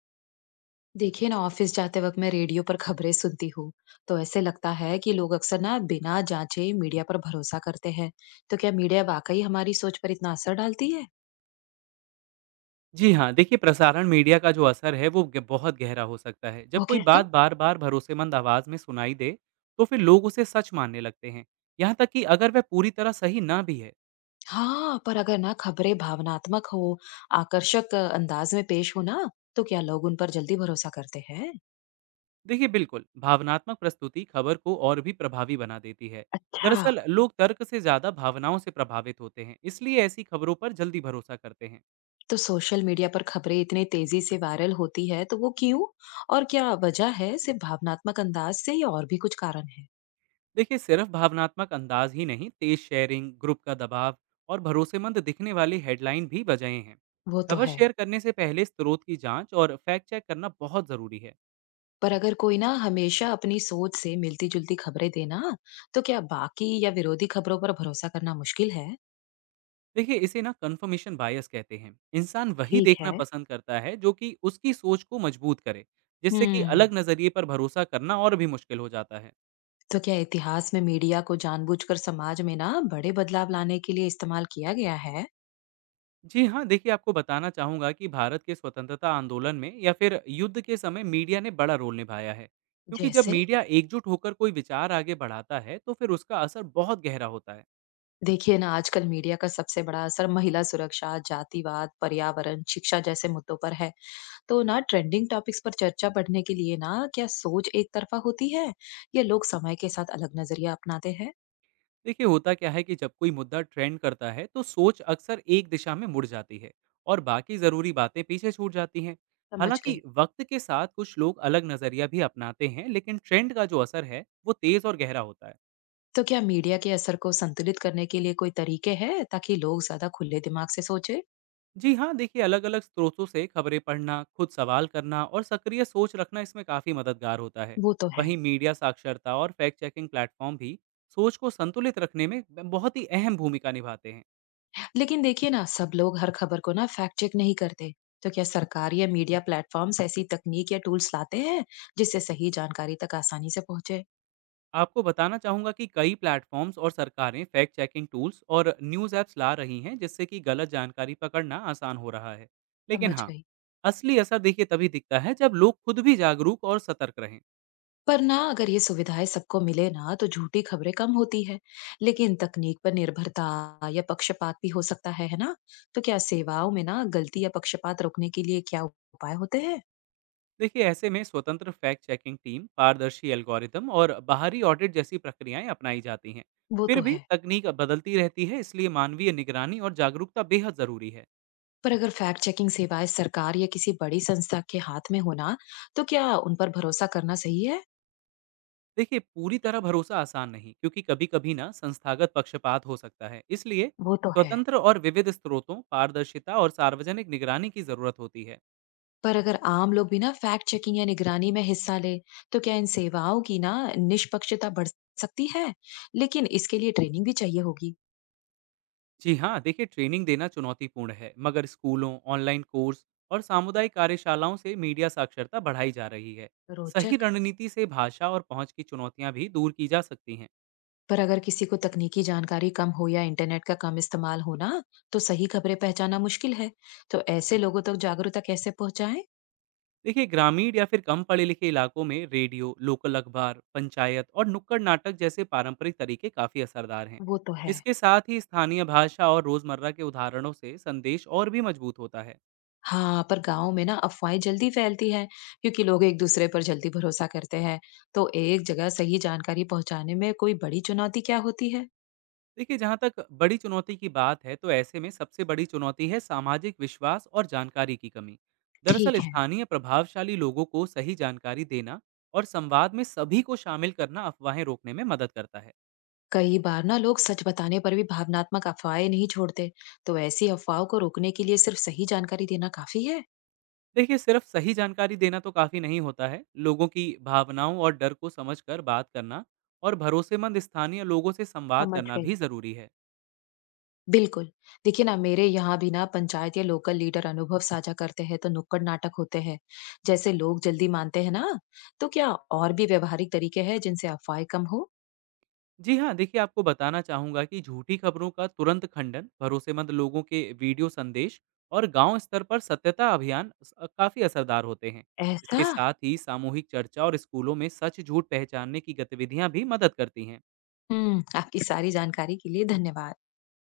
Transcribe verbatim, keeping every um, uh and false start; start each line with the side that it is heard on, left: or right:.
left: देखिए ना, ऑफिस जाते वक्त मैं रेडियो पर खबरें सुनती हूँ। तो ऐसे लगता है कि लोग अक्सर ना बिना जांचे मीडिया पर भरोसा करते हैं। तो क्या मीडिया वाकई हमारी सोच पर इतना असर डालती है?
right: जी हाँ, देखिए प्रसारण मीडिया का जो असर है वो ग बहुत गहरा हो सकता है। जब
left: वो
right: कोई
left: कैसे?
right: बात बार-बार भरोसेमंद आवाज़ में सुनाई दे, तो फिर लोग उसे सच मानने लगते हैं, यहाँ तक कि अगर वह पूरी तरह सही ना भी है।
left: हाँ, पर अगर ना खबरें भावनात्मक हो, आकर्षक अ, अंदाज में पेश हो ना, तो क्या लोग उन पर जल्दी भरोसा करते हैं?
right: देखिए बिल्कुल, भावनात्मक प्रस्तुति खबर को और भी प्रभावी बना देती है।
left: अच्छा।
right: दरअसल लोग तर्क से ज़्यादा भावनाओं से प्रभावित होते हैं, इसलिए ऐसी खबरों पर जल्दी भरोसा करते हैं।
left: तो सोशल मीडिया पर खबरें इतने तेजी से वायरल होती है, तो वो क्यों? और क्या वजह है, सिर्फ भावनात्मक अंदाज से या और भी कुछ कारण है?
right: देखिए सिर्फ भावनात्मक अंदाज ही नहीं, तेज शेयरिंग, ग्रुप का दबाव और भरोसेमंद दिखने वाली हेडलाइन भी वजहें हैं।
left: वो तो
right: खबर
left: है।
right: शेयर करने से पहले स्रोत की जांच और फैक्ट चेक करना बहुत ज़रूरी है।
left: पर अगर कोई ना हमेशा अपनी सोच से मिलती-जुलती खबरें देना, तो क्या बाकी या विरोधी खबरों पर भरोसा करना मुश्किल है?
right: देखिए इसे ना कंफर्मेशन बायस कहते हैं। इंसान वही
left: ठीक
right: देखना
left: है।
right: पसंद करता है जो कि उसकी सोच को मजबूत करे, जिससे कि
left: हम्म।
right: अलग नज़रिए पर भरोसा करना और भी मुश्किल हो जाता है।
left: तो क्या इतिहास में मीडिया को जानबूझकर समाज में ना बड़े बदलाव लाने के लिए इस्तेमाल किया गया है?
right: जी हाँ, देखिए आपको बताना चाहूँगा कि भारत के स्वतंत्रता आंदोलन में या फिर युद्ध के समय मीडिया ने बड़ा रोल निभाया है। क्योंकि जब
left: जैसे?
right: मीडिया एकजुट होकर कोई विचार आगे बढ़ाता है, तो फिर उसका असर बहुत गहरा होता है।
left: देखिए ना, आजकल मीडिया का सबसे बड़ा असर महिला सुरक्षा, जातिवाद, पर्यावरण, शिक्षा जैसे मुद्दों पर है। तो ना ट्रेंडिंग टॉपिक्स पर चर्चा बढ़ने के लिए ना, क्या सोच एक तरफा होती है या लोग समय के साथ अलग नजरिया अपनाते हैं?
right: देखिए होता क्या है कि जब कोई मुद्दा ट्रेंड करता है, तो सोच अक्सर एक दिशा में मुड़ जाती है और बाकी ज़रूरी बातें पीछे छूट जाती हैं।
left: समझ
right: हालाँकि
left: गई।
right: वक्त के साथ कुछ लोग अलग नज़रिया भी अपनाते हैं, लेकिन ट्रेंड का जो असर है, वो तेज़ और गहरा होता है।
left: तो क्या मीडिया के असर को संतुलित करने के लिए कोई तरीके हैं ताकि लोग ज्यादा खुले दिमाग से सोचे?
right: जी हाँ, देखिए अलग अलग स्रोतों से खबरें पढ़ना, खुद सवाल करना और सक्रिय सोच रखना इसमें काफ़ी मददगार होता है।
left: वो तो है।
right: वहीं मीडिया साक्षरता और फैक्ट चेकिंग प्लेटफॉर्म भी सोच को संतुलित रखने में ब- बहुत ही अहम भूमिका निभाते हैं।
left: लेकिन देखिए ना, सब लोग हर खबर को ना फैक्ट चेक नहीं करते। तो क्या सरकार या मीडिया प्लेटफॉर्म्स ऐसी तकनीक या टूल्स लाते हैं जिससे सही जानकारी तक आसानी से पहुंचे?
right: आपको बताना चाहूँगा कि कई प्लेटफॉर्म्स और सरकारें फैक्ट चेकिंग टूल्स और न्यूज़ ऐप्स ला रही हैं, जिससे कि गलत जानकारी पकड़ना आसान हो रहा है। लेकिन
left: समझ
right: हाँ,
left: गई।
right: असली असर देखिए तभी दिखता है जब लोग खुद भी जागरूक और सतर्क रहें।
left: पर ना अगर ये सुविधाएं सबको मिले ना, तो झूठी खबरें कम होती है। लेकिन तकनीक पर निर्भरता या पक्षपात भी हो सकता है है ना? तो क्या सेवाओं में ना गलती या पक्षपात रोकने के लिए क्या उपाय होते हैं?
right: देखिए ऐसे में स्वतंत्र फैक्ट चेकिंग टीम, पारदर्शी एल्गोरिदम और बाहरी ऑडिट जैसी प्रक्रियाएं अपनाई जाती हैं।
left: वो
right: फिर
left: तो
right: भी
left: है।
right: तकनीक बदलती रहती है, इसलिए मानवीय निगरानी और जागरूकता बेहद ज़रूरी है।
left: पर अगर फैक्ट चेकिंग सेवाएं सरकार या किसी बड़ी संस्था के हाथ में हो ना, तो क्या उन पर भरोसा करना सही है?
right: देखिए पूरी तरह भरोसा आसान नहीं, क्योंकि कभी कभी ना संस्थागत पक्षपात हो सकता है, इसलिए
left: वो तो है।
right: स्वतंत्र और विविध स्रोतों, पारदर्शिता और सार्वजनिक निगरानी की ज़रूरत होती है।
left: पर अगर आम लोग भी ना फैक्ट चेकिंग या निगरानी में हिस्सा ले, तो क्या इन सेवाओं की ना निष्पक्षता बढ़ सकती है? लेकिन इसके लिए ट्रेनिंग भी चाहिए होगी।
right: जी हाँ, देखिए ट्रेनिंग देना चुनौतीपूर्ण है, मगर स्कूलों, ऑनलाइन कोर्स और सामुदायिक कार्यशालाओं से मीडिया साक्षरता बढ़ाई जा रही है। सही
left: रोचक।
right: रणनीति से भाषा और पहुंच की चुनौतियां भी दूर की जा सकती हैं।
left: पर अगर किसी को तकनीकी जानकारी कम हो या इंटरनेट का कम इस्तेमाल हो ना, तो सही खबरें पहचाना मुश्किल है। तो ऐसे लोगों तक जागरूकता कैसे पहुंचाएं?
right: देखिए ग्रामीण या फिर कम पढ़े लिखे इलाकों में रेडियो, लोकल अखबार, पंचायत और नुक्कड़ नाटक जैसे पारंपरिक तरीके काफ़ी असरदार हैं।
left: वो तो है।
right: इसके साथ ही स्थानीय भाषा और रोज़मर्रा के उदाहरणों से संदेश और भी मजबूत होता है।
left: हाँ, पर गाँव में ना अफ़वाहें जल्दी फैलती हैं, क्योंकि लोग एक-दूसरे पर जल्दी भरोसा करते हैं। तो एक जगह सही जानकारी पहुँचाने में कोई बड़ी चुनौती क्या होती है?
right: देखिए जहाँ तक बड़ी चुनौती की बात है तो ऐसे में सबसे बड़ी चुनौती है सामाजिक विश्वास और जानकारी की कमी। दरअसल
left: ठीक है।
right: स्थानीय प्रभावशाली लोगों को सही जानकारी देना और संवाद में सभी को शामिल करना अफवाहें रोकने में मदद करता है।
left: कई बार ना लोग सच बताने पर भी भावनात्मक अफ़वाहें नहीं छोड़ते। तो ऐसी अफ़वाहों को रोकने के लिए सिर्फ सही जानकारी देना काफ़ी है?
right: देखिए सिर्फ सही जानकारी देना तो काफ़ी नहीं होता है। लोगों की भावनाओं और डर को समझकर बात करना और भरोसेमंद स्थानीय लोगों से संवाद
left: समझ
right: करना
left: गई।
right: भी ज़रूरी है।
left: बिल्कुल। देखिए ना, मेरे यहाँ भी ना पंचायत या लोकल लीडर अनुभव साझा करते हैं, तो नुक्कड़ नाटक होते हैं। जैसे लोग जल्दी मानते हैं ना। तो क्या और भी व्यवहारिक तरीके हैं जिनसे अफ़वाहें कम हो?
right: जी हाँ, देखिए आपको बताना चाहूँगा कि झूठी खबरों का तुरंत खंडन, भरोसेमंद लोगों के वीडियो संदेश और गांव स्तर पर सत्यता अभियान स अ, काफ़ी असरदार होते हैं।
left: ऐसा।
right: इसके साथ ही सामूहिक चर्चा और स्कूलों में सच-झूठ पहचानने की गतिविधियाँ भी मदद करती हैं।
left: हुँ, आपकी सारी जानकारी के लिए धन्यवाद।